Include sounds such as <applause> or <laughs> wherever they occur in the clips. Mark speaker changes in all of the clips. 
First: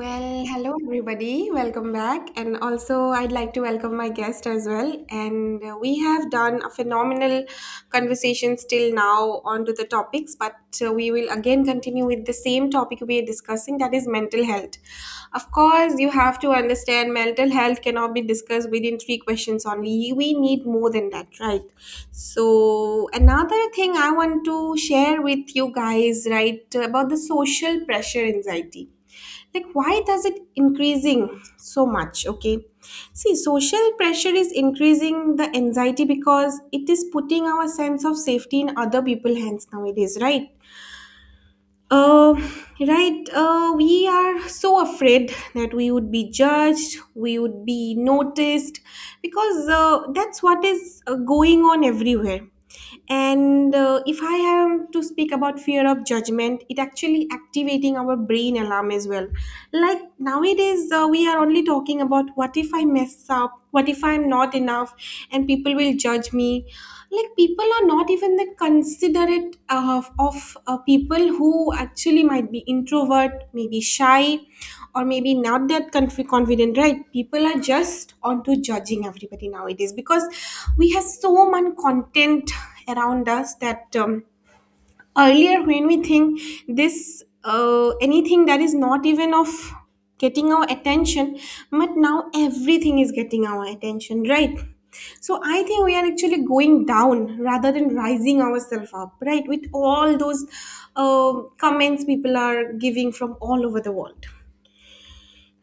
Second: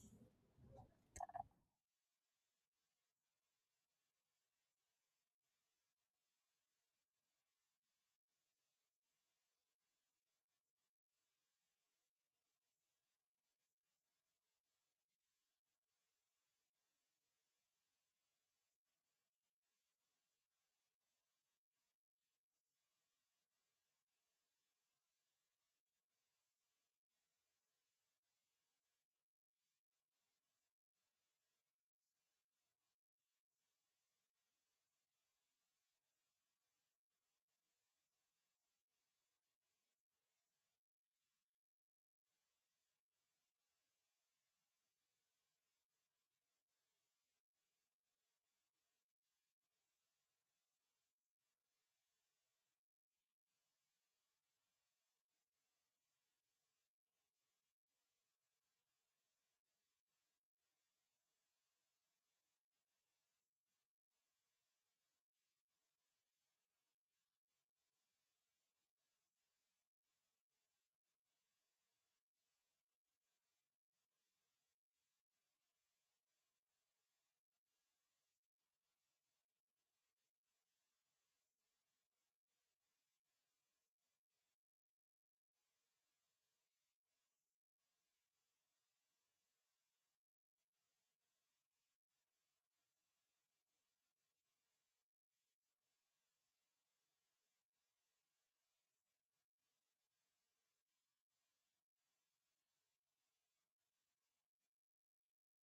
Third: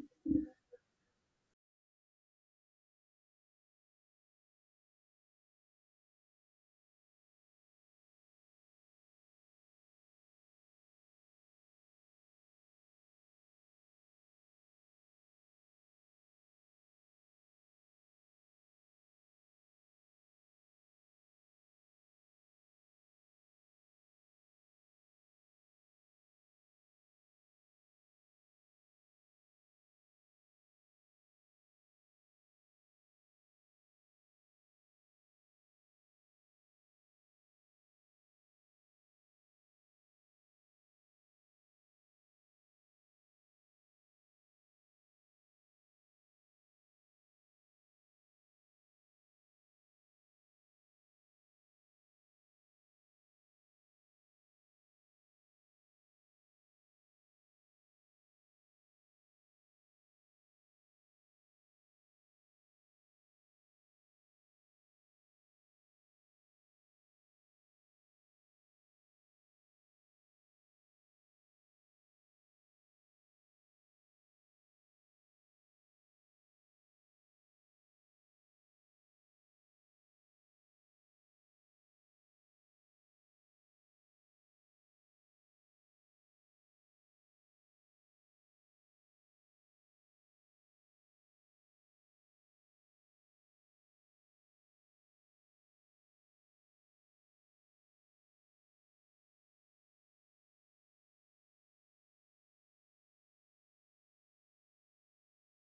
Speaker 1: Well, hello everybody. Welcome back. And also, I'd like to welcome my guest as well. And We have done a phenomenal conversation still now onto the topics, but we will again continue with the same topic we are discussing, that is mental health. Of course, you have to understand mental health cannot be discussed within three questions only. We need more than that, right? So, another thing I want to share with you guys, right, about the social pressure anxiety, like why does it increasing so much. Okay, see, social pressure is increasing the anxiety because it is putting our sense of safety in other people's hands nowadays, right? uh, right we are so afraid that we would be judged, we would be noticed, because that's what is going on everywhere. And if I am to speak about fear of judgment, it actually activating our brain alarm as well. Like nowadays we are only talking about what if I mess up, what if I'm not enough and people will judge me. Like people are not even that considerate of people who actually might be introvert, maybe shy, or maybe not that confident, right? People are just onto judging everybody nowadays because we have so much content around us. That earlier when we think this, anything that is not even of getting our attention, but now everything is getting our attention, right? So I think we are actually going down rather than rising ourselves up, right, with all those uh, comments people are giving from all over the world.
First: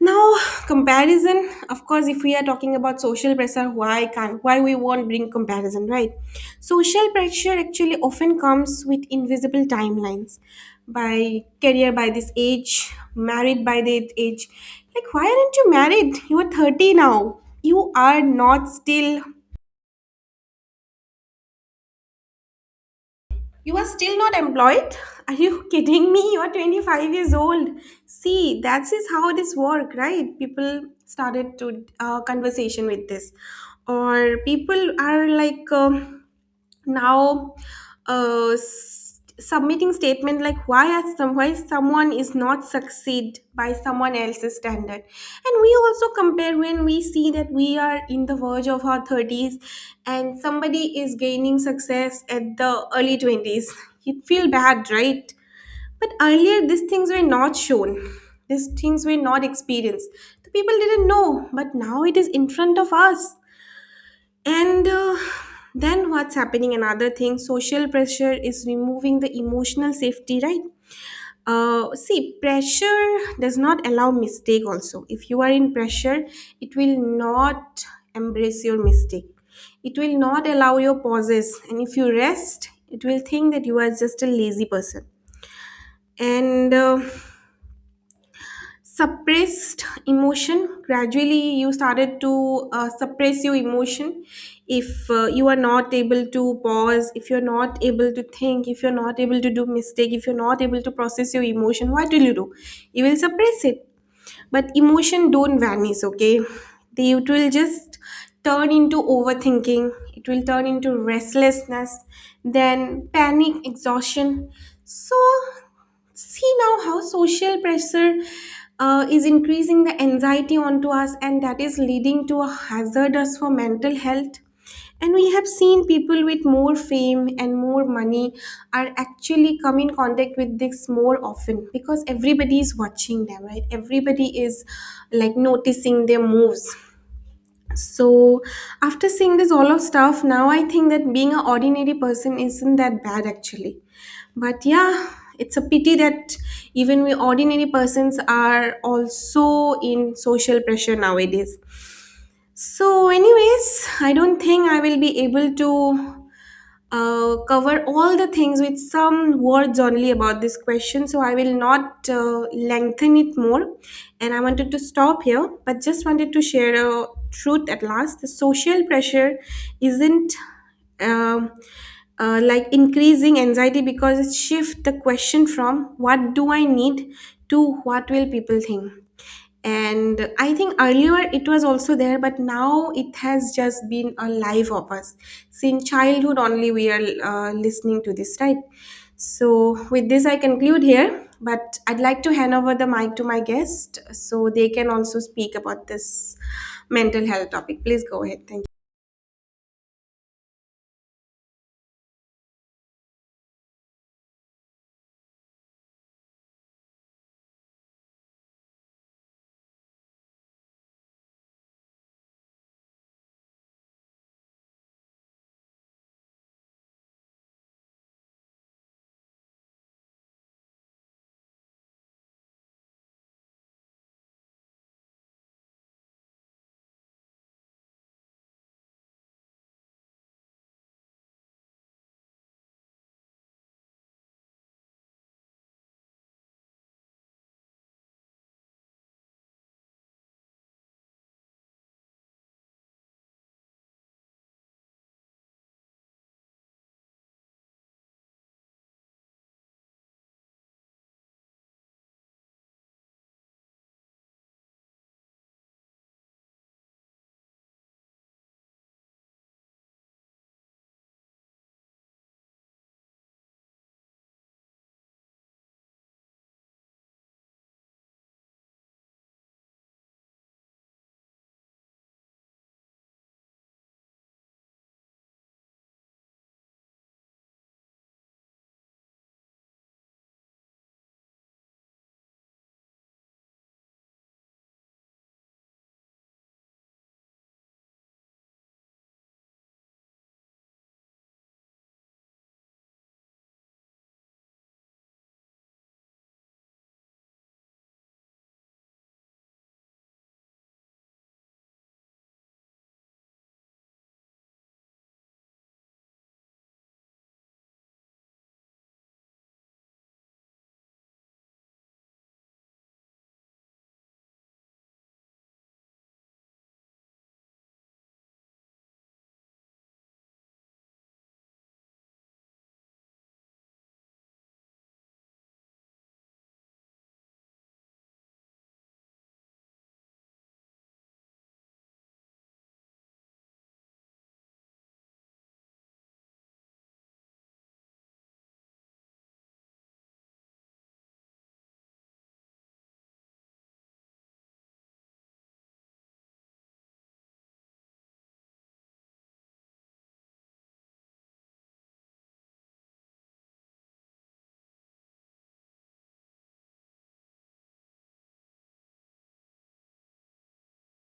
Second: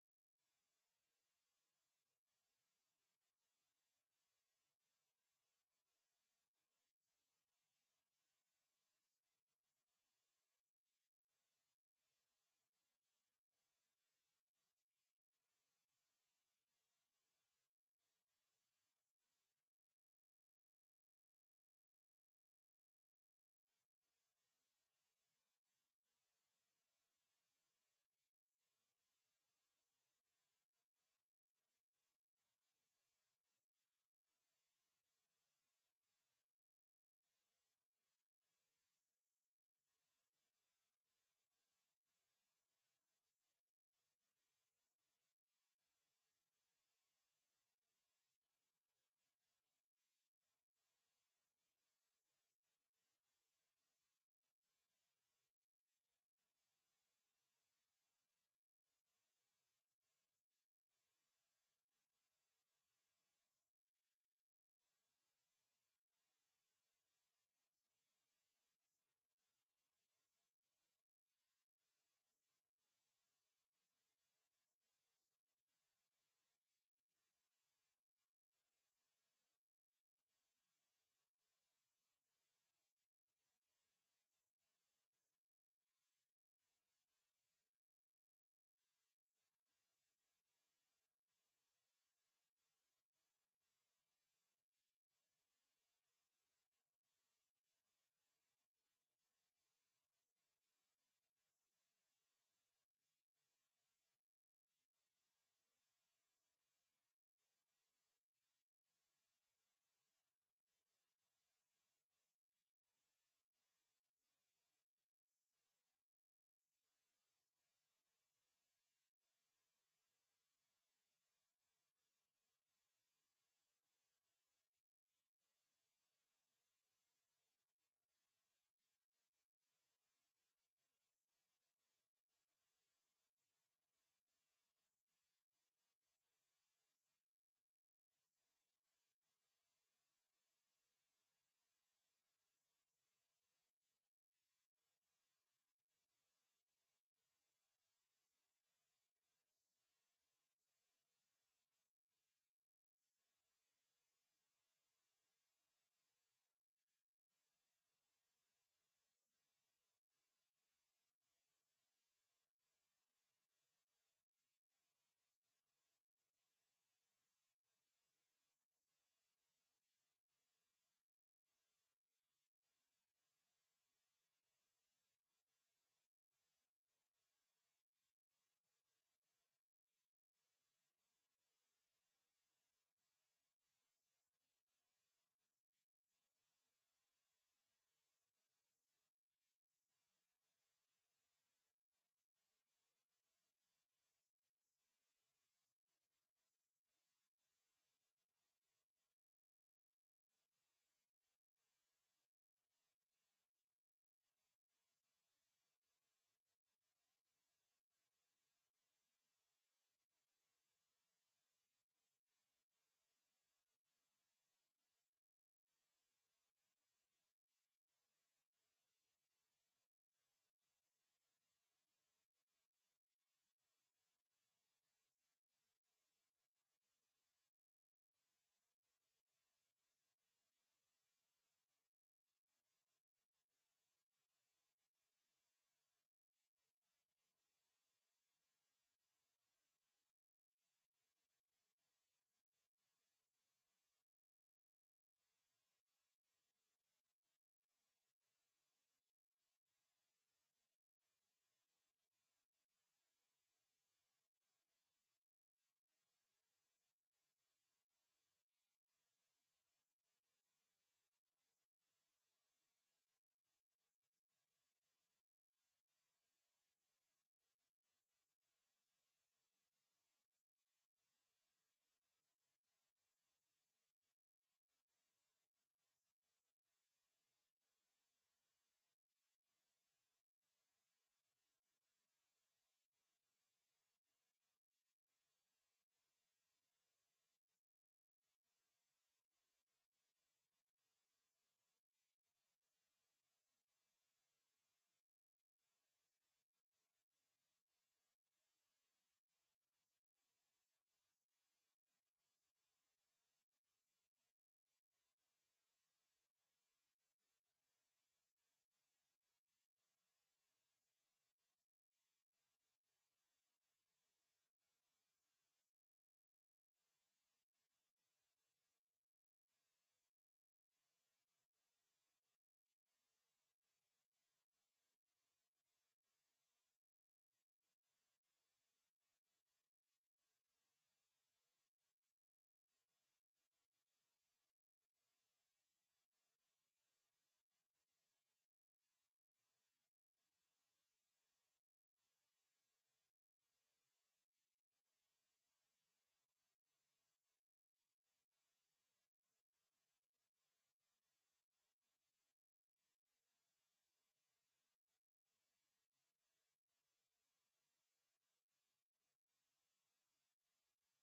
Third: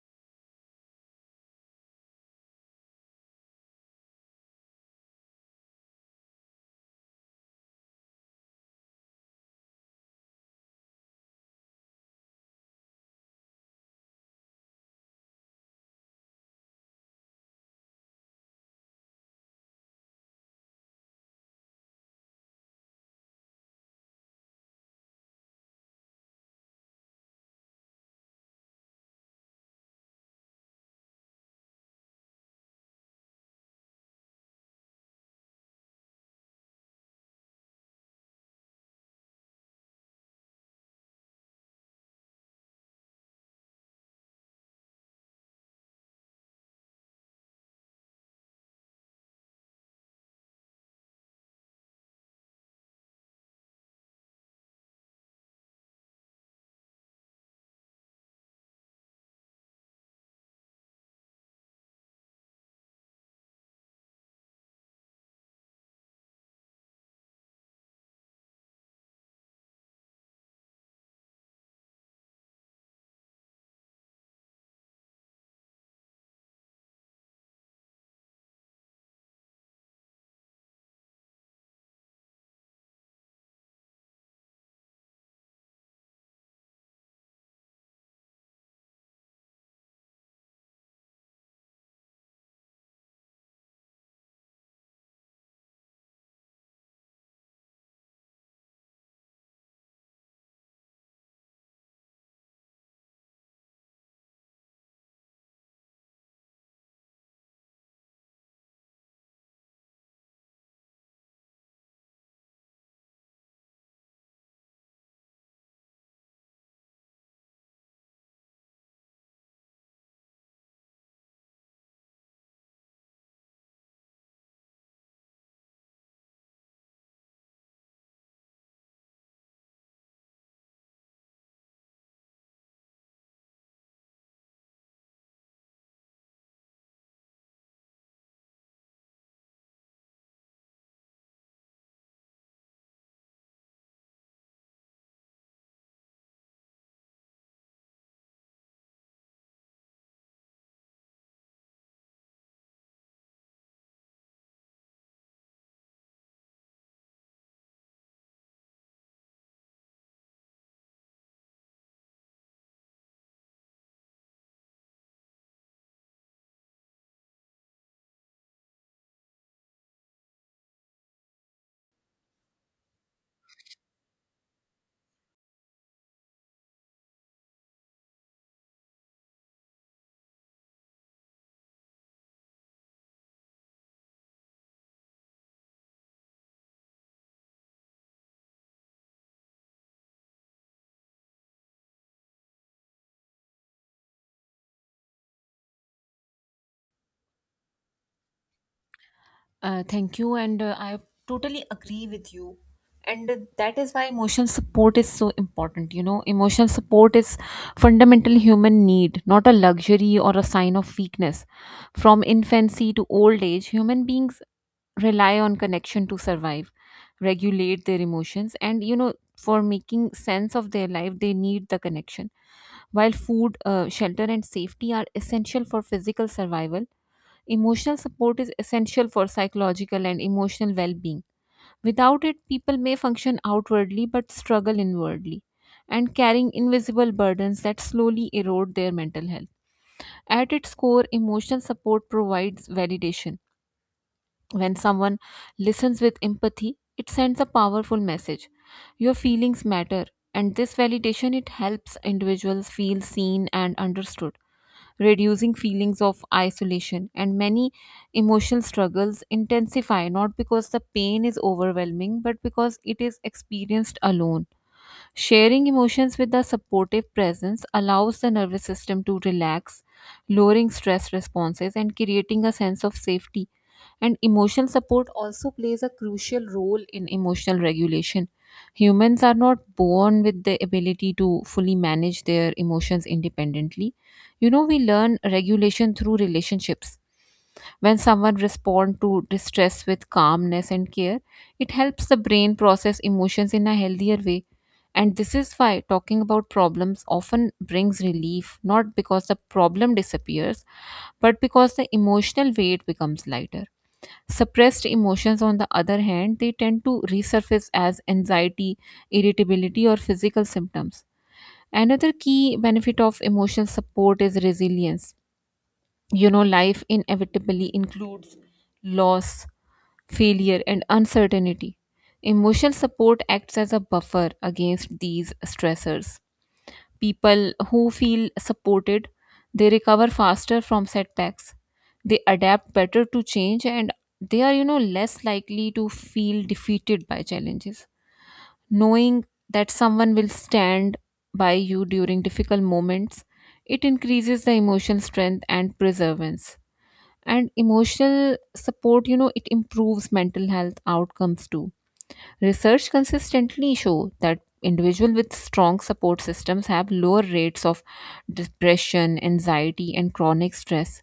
Speaker 1: Now, comparison, of course, if we are talking about social pressure, why we won't bring comparison, right? Social pressure actually often comes with invisible timelines, by career by this age, married by that age. Like, why aren't you married? You are 30 now. You are not still. You are still not employed? Are you <laughs> kidding me? You are 25 years old. See, that is how this work, right? People started to conversation with this, or people are like. Now submitting statement like why as some, why someone is not succeed by someone else's standard. And we also compare when we see that we are in the verge of our 30s and somebody is gaining success at the early 20s. You feel bad, right? But earlier these things were not shown, these things were not experienced, the people didn't know, but now it is in front of us. And then what's happening? Another thing, social pressure is removing the emotional safety, right? See, pressure does not allow mistake, also. If you are in pressure, it will not embrace your mistake, it will not allow your pauses. And if you rest, it will think that you are just a lazy person. And Suppressed emotion, gradually you started to suppress your emotion. If you are not able to pause, if you're not able to think, if you're not able to do mistake, if you're not able to process your emotion, what will you do? You will suppress it. But emotion don't vanish, okay? they It will just turn into overthinking, it will turn into restlessness, then panic, exhaustion. So see now how social pressure is increasing the anxiety onto us, and that is leading to a hazardous for mental health. And we have seen people with more fame and more money are actually come in contact with this more often, because everybody is watching them, right? Everybody is like noticing their moves. So after seeing this all of stuff, now I think that being an ordinary person isn't that bad actually. But yeah, it's a pity that even we ordinary persons are also in social pressure nowadays. So, anyways, I don't think I will be able to cover all the things with some words only about this question. So I will not lengthen it more. And I wanted to stop here, but just wanted to share a truth at last. The social pressure isn't. um like, increasing anxiety because it shifts the question from what do I need to what will people think. And I think earlier it was also there, but now it has just been a life of us. Since childhood only we are listening to this, right? So with this I conclude here, but I'd like to hand over the mic to my guest so they can also speak about this mental health topic. Please go ahead. Thank you.
Speaker 2: Thank you, and I totally agree with you. And that is why emotional support is so important. You know, emotional support is fundamental human need, not a luxury or a sign of weakness. From infancy to old age, human beings rely on connection to survive, regulate their emotions, and you know, for making sense of their life, they need the connection. While food, shelter, and safety are essential for physical survival, emotional support is essential for psychological and emotional well being. Without it, people may function outwardly but struggle inwardly and carrying invisible burdens that slowly erode their mental health. At its core, emotional support provides validation when someone listens with empathy, it sends a powerful message. Your feelings matter, and this validation it helps individuals feel seen and understood, reducing feelings of isolation, and many emotional struggles intensify not because the pain is overwhelming but because it is experienced alone. Sharing emotions with a supportive presence allows the nervous system to relax, lowering stress responses and creating a sense of safety. And emotional support also plays a crucial role in emotional regulation. Humans are not born with the ability to fully manage their emotions independently. You know, we learn regulation through relationships when someone responds to distress with calmness and care, it helps the brain process emotions in a healthier way. And this is why talking about problems often brings relief, not because the problem disappears, but because the emotional weight becomes lighter. Suppressed emotions, on the other hand, they tend to resurface as anxiety, irritability, or physical symptoms. Another key benefit of emotional support is resilience. You know, life inevitably includes loss, failure, and uncertainty. Emotional support acts as a buffer against these stressors. People who feel supported, they recover faster from setbacks, they adapt better to change, and they are, you know, less likely to feel defeated by challenges. Knowing that someone will stand by you during difficult moments, it increases the emotional strength and perseverance. And emotional support, you know, it improves mental health outcomes too. Research consistently show that individuals with strong support systems have lower rates of depression, anxiety, and chronic stress.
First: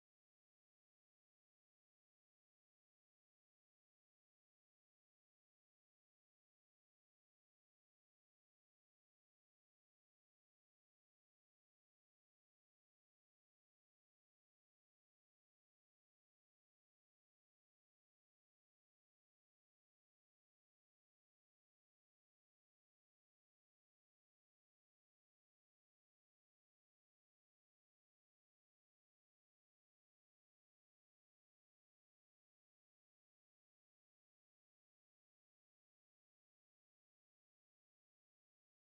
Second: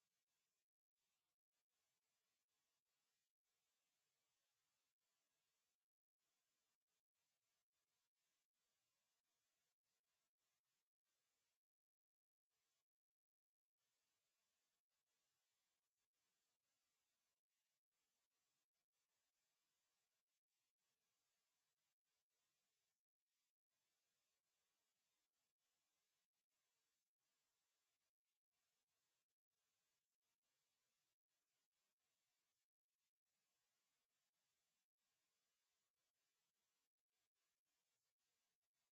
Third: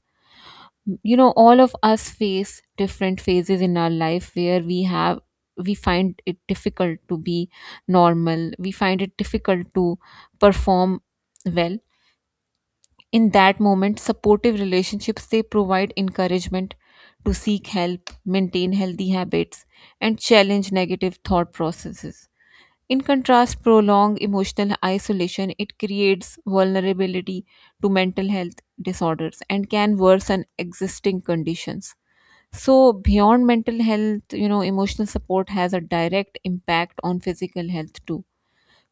Speaker 2: You know, all of us face different phases in our life where we find it difficult to be normal, we find it difficult to perform well. In that moment, supportive relationships they provide encouragement to seek help, maintain healthy habits, and challenge negative thought processes. In contrast, prolonged emotional isolation it creates vulnerability to mental health disorders and can worsen existing conditions. So, beyond mental health, you know, emotional support has a direct impact on physical health too.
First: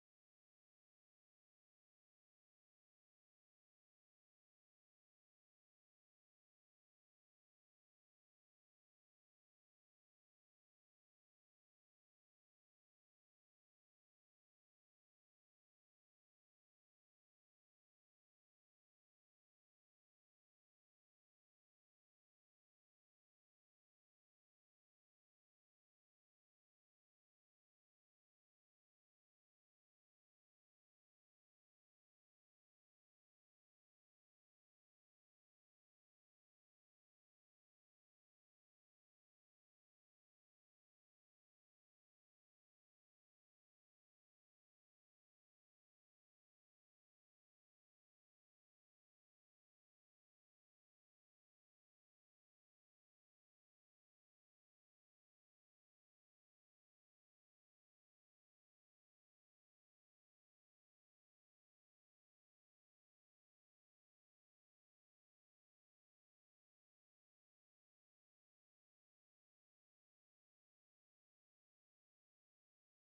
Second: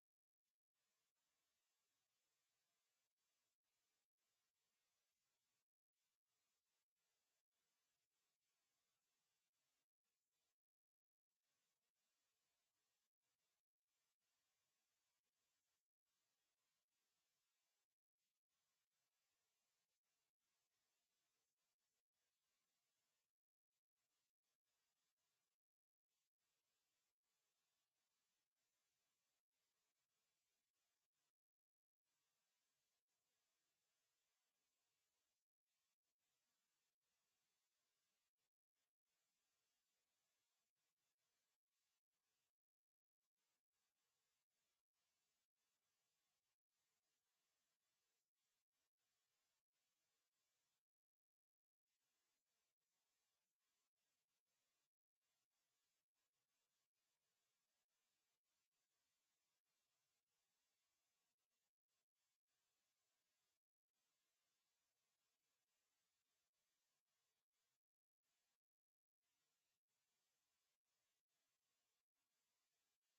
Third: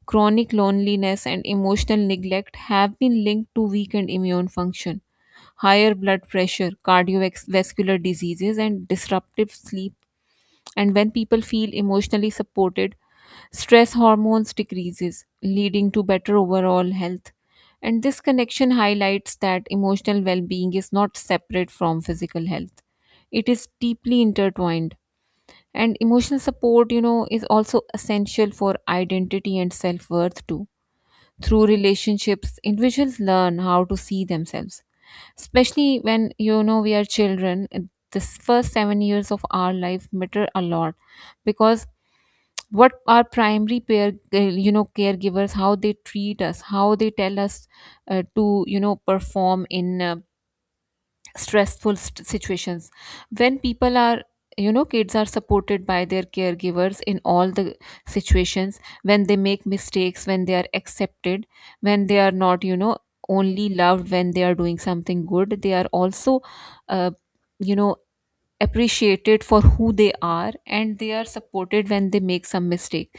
Speaker 2: Chronic loneliness and emotional neglect have been linked to weakened immune function, higher blood pressure, cardiovascular diseases, and disruptive sleep. And when people feel emotionally supported, stress hormones decreases, leading to better overall health. And this connection highlights that emotional well-being is not separate from physical health. It is deeply intertwined. And emotional support, you know, is also essential for identity and self-worth too. Through relationships, individuals learn how to see themselves, especially when, you know, we are children. This first 7 years of our life matter a lot, because what our primary pair you know caregivers, how they treat us, how they tell us to, you know, perform in stressful situations. When people are, you know, kids are supported by their caregivers in all the situations, when they make mistakes, when they are accepted, when they are not, you know, only loved when they are doing something good, they are also, uh, you know appreciated for who they are, and they are supported when they make some mistake.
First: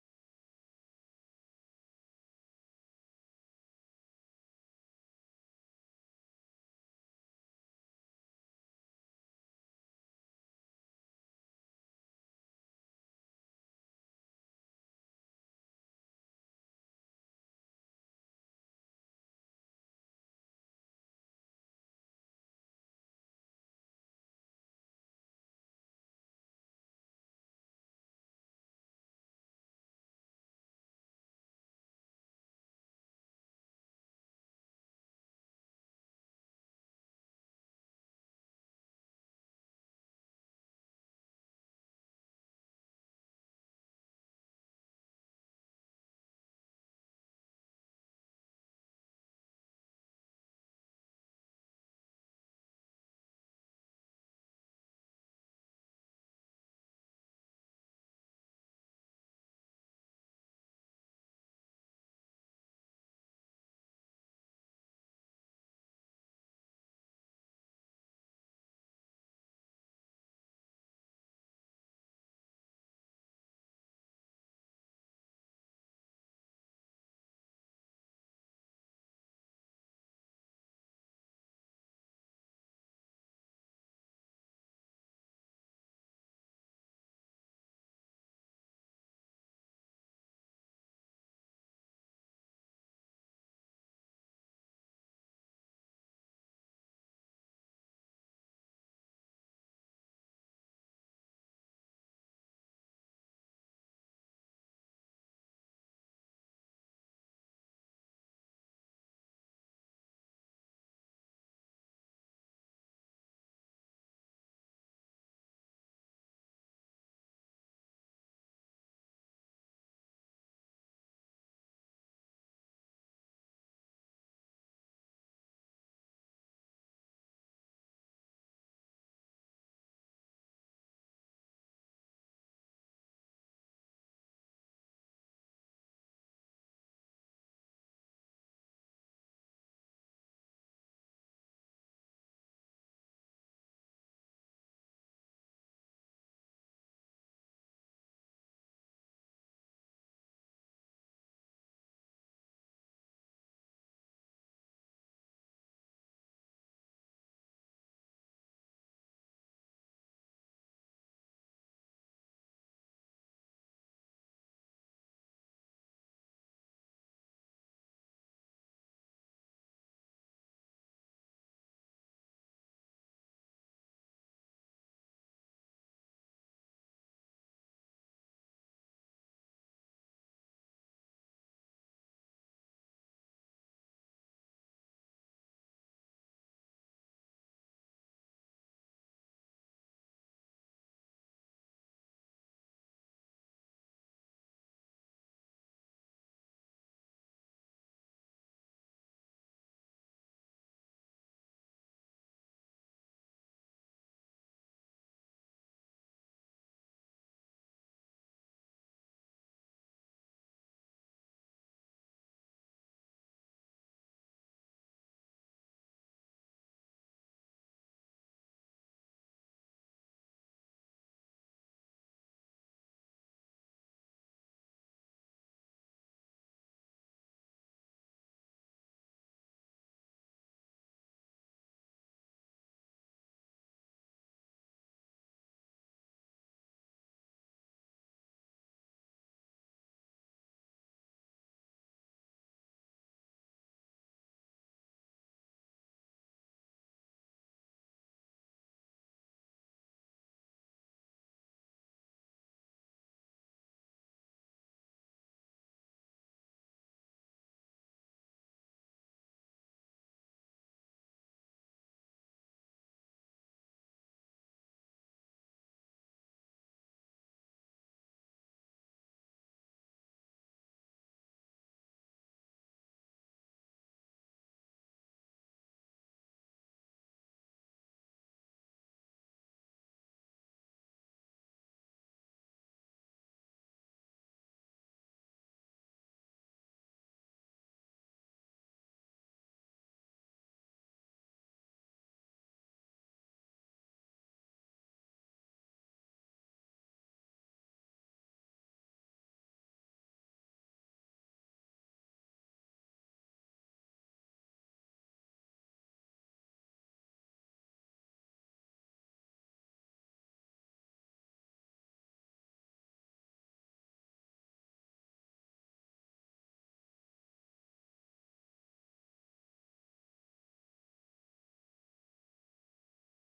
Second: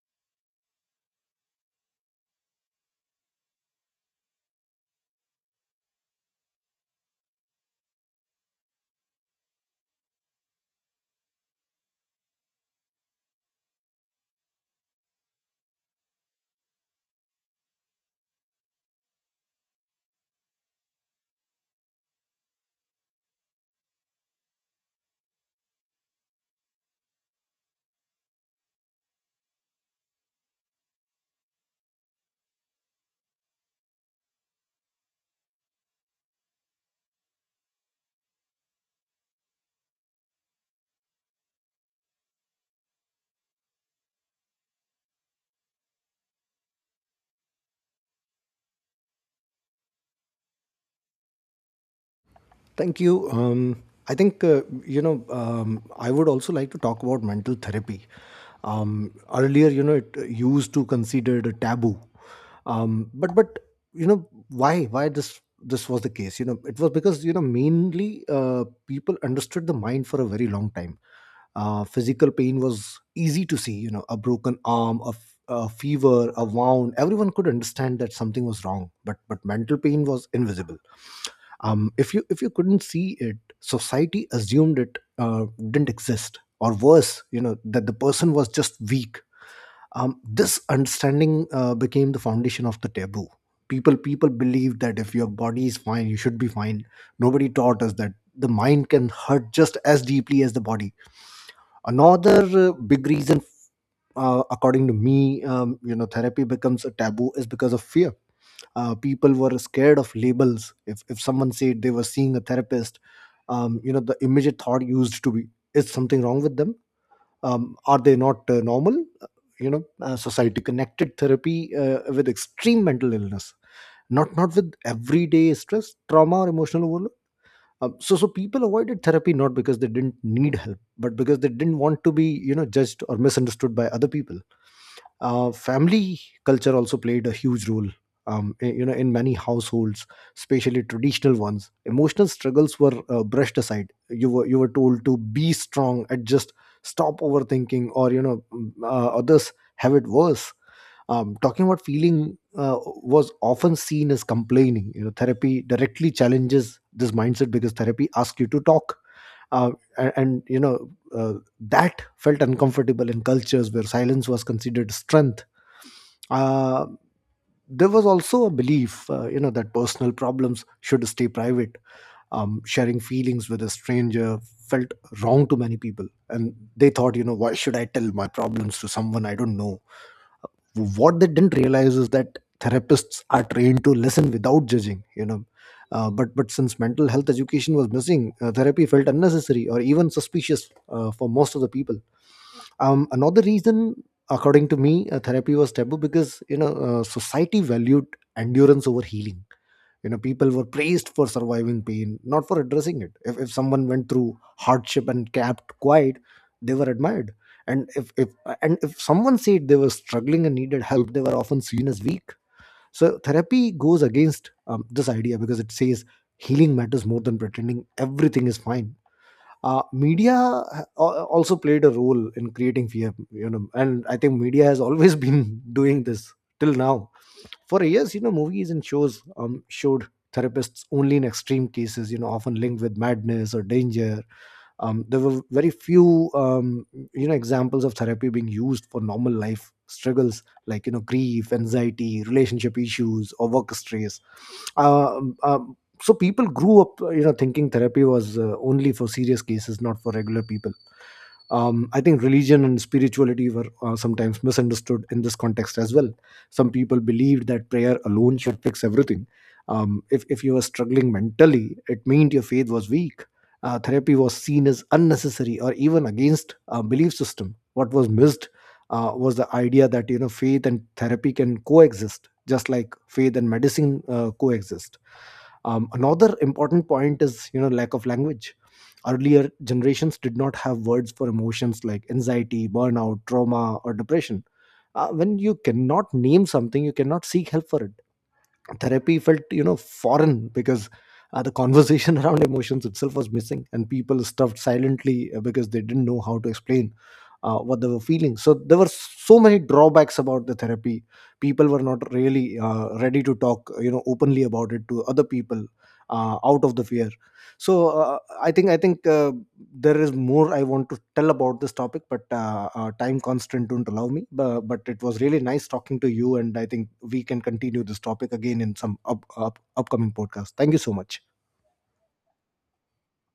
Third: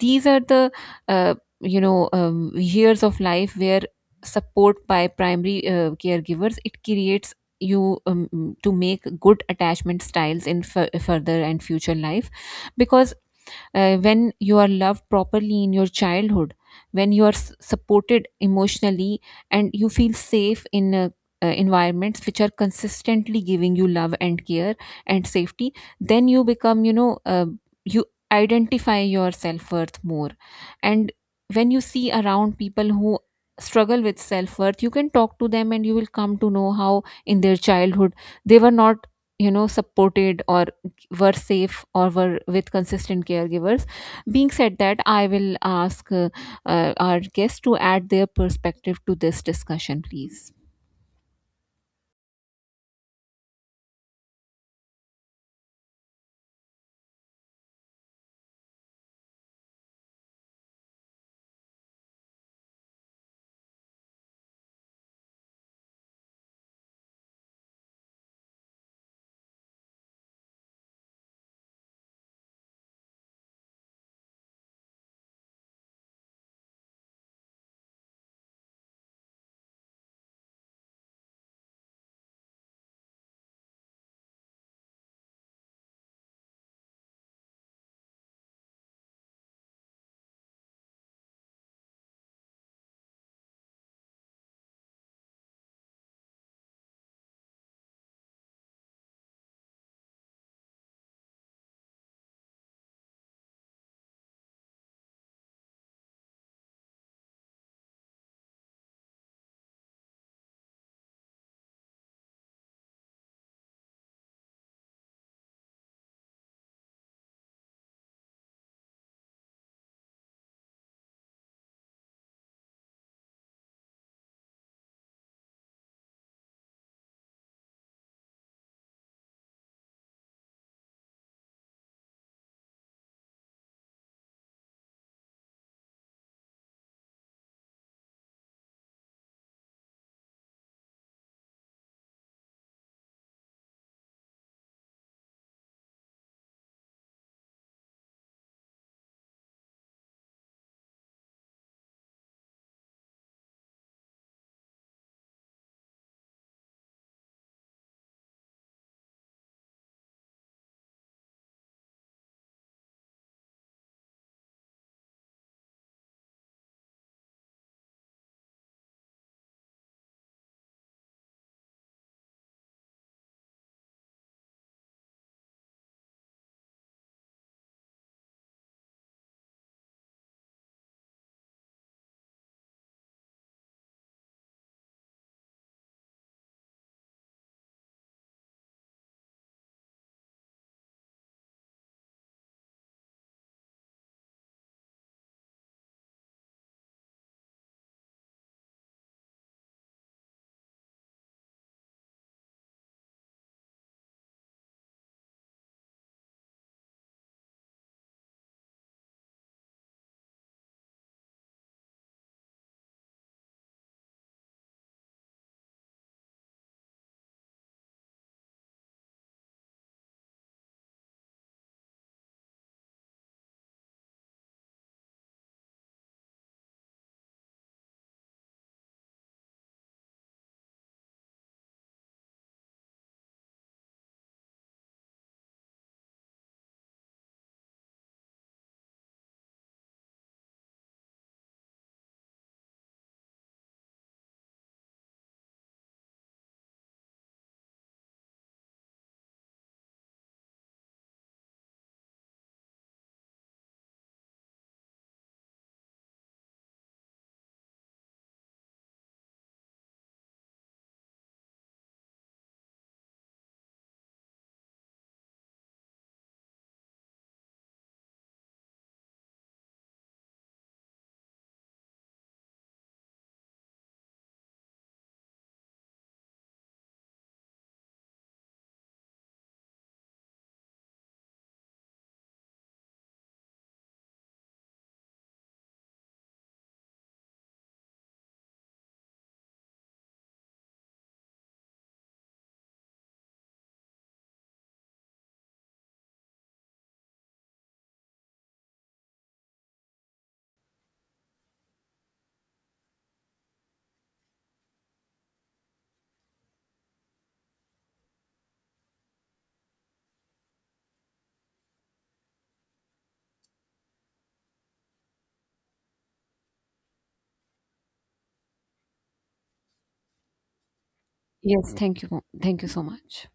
Speaker 2: These are the years of life where support by primary caregivers it creates you to make good attachment styles in further and future life, because when you are loved properly in your childhood, when you are supported emotionally, and you feel safe in environments which are consistently giving you love and care and safety, then you become, you know, you identify your self-worth more. And when you see around people who struggle with self-worth, you can talk to them and you will come to know how in their childhood they were not, you know, supported or were safe or were with consistent caregivers. Being said that, I will ask our guests to add their perspective to this discussion, please.
Speaker 3: Thank you. I think, I would also like to talk about mental therapy. Earlier, it used to considered a taboo. But why this was the case? You know, it was because, mainly people understood the mind for a very long time. Physical pain was easy to see, you know, a broken arm, a fever, a wound. Everyone could understand that something was wrong, but mental pain was invisible. Um, if you couldn't see it, society assumed it didn't exist, or worse, you know, that the person was just weak. Um, this understanding became the foundation of the taboo. People believe that if your body is fine, you should be fine. Nobody taught us that the mind can hurt just as deeply as the body. Another big reason, according to me, you know, therapy becomes a taboo is because of fear. Uh, people were scared of labels. If someone said they were seeing a therapist, you know, the immediate thought used to be, is something wrong with them? Um, are they not normal? Uh, you know, society connected therapy with extreme mental illness, not with everyday stress, trauma, or emotional overload. So people avoided therapy not because they didn't need help, but because they didn't want to be, you know, judged or misunderstood by other people. Uh, family culture also played a huge role. Um, you know, in many households, especially traditional ones, emotional struggles were brushed aside. You were told to be strong and just stop overthinking, or, you know, others have it worse. Um, talking about feeling was often seen as complaining. You know, therapy directly challenges this mindset because therapy asks you to talk, uh, and uh, that felt uncomfortable in cultures where silence was considered strength. uh, there was also a belief, you know, that personal problems should stay private. Um, sharing feelings with a stranger felt wrong to many people, and they thought, you know, why should I tell my problems to someone I don't know? What they didn't realize is that therapists are trained to listen without judging. You know, but since mental health education was missing, therapy felt unnecessary or even suspicious for most of the people. Um, another reason, according to me, therapy was taboo because, you know, society valued endurance over healing. You know, people were praised for surviving pain, not for addressing it. If someone went through hardship and kept quiet, they were admired, and if, if and if someone said they were struggling and needed help, they were often seen as weak. So therapy goes against this idea because it says healing matters more than pretending everything is fine. Uh, media also played a role in creating fear. You know, and I think media has always <laughs> been doing this till now. For years, you know, movies and shows, showed therapists only in extreme cases, you know, often linked with madness or danger. Um, there were very few you know, examples of therapy being used for normal life struggles, like, you know, grief, anxiety, relationship issues, or work stress. Um, so people grew up, you know, thinking therapy was only for serious cases, not for regular people. Um, I think religion and spirituality were sometimes misunderstood in this context as well. Some people believed that prayer alone should fix everything. Um, if you were struggling mentally, it meant your faith was weak. Uh, therapy was seen as unnecessary or even against a belief system. What was missed, was the idea that, you know, faith and therapy can coexist, just like faith and medicine coexist. Um, another important point is, you know, lack of language. Earlier generations did not have words for emotions like anxiety, burnout, trauma, or depression. When you cannot name something, you cannot seek help for it. Therapy felt, you know, foreign because the conversation <laughs> around emotions itself was missing, and people stuffed silently because they didn't know how to explain what they were feeling. So there were so many drawbacks about the therapy. People were not really ready to talk, you know, openly about it to other people out of the fear. So I think there is more I want to tell about this topic, but time constraint don't allow me. But it was really nice talking to you, and I think we can continue this topic again in some upcoming podcast. Thank you so much.
Speaker 2: Yes, thank you. Thank you so much.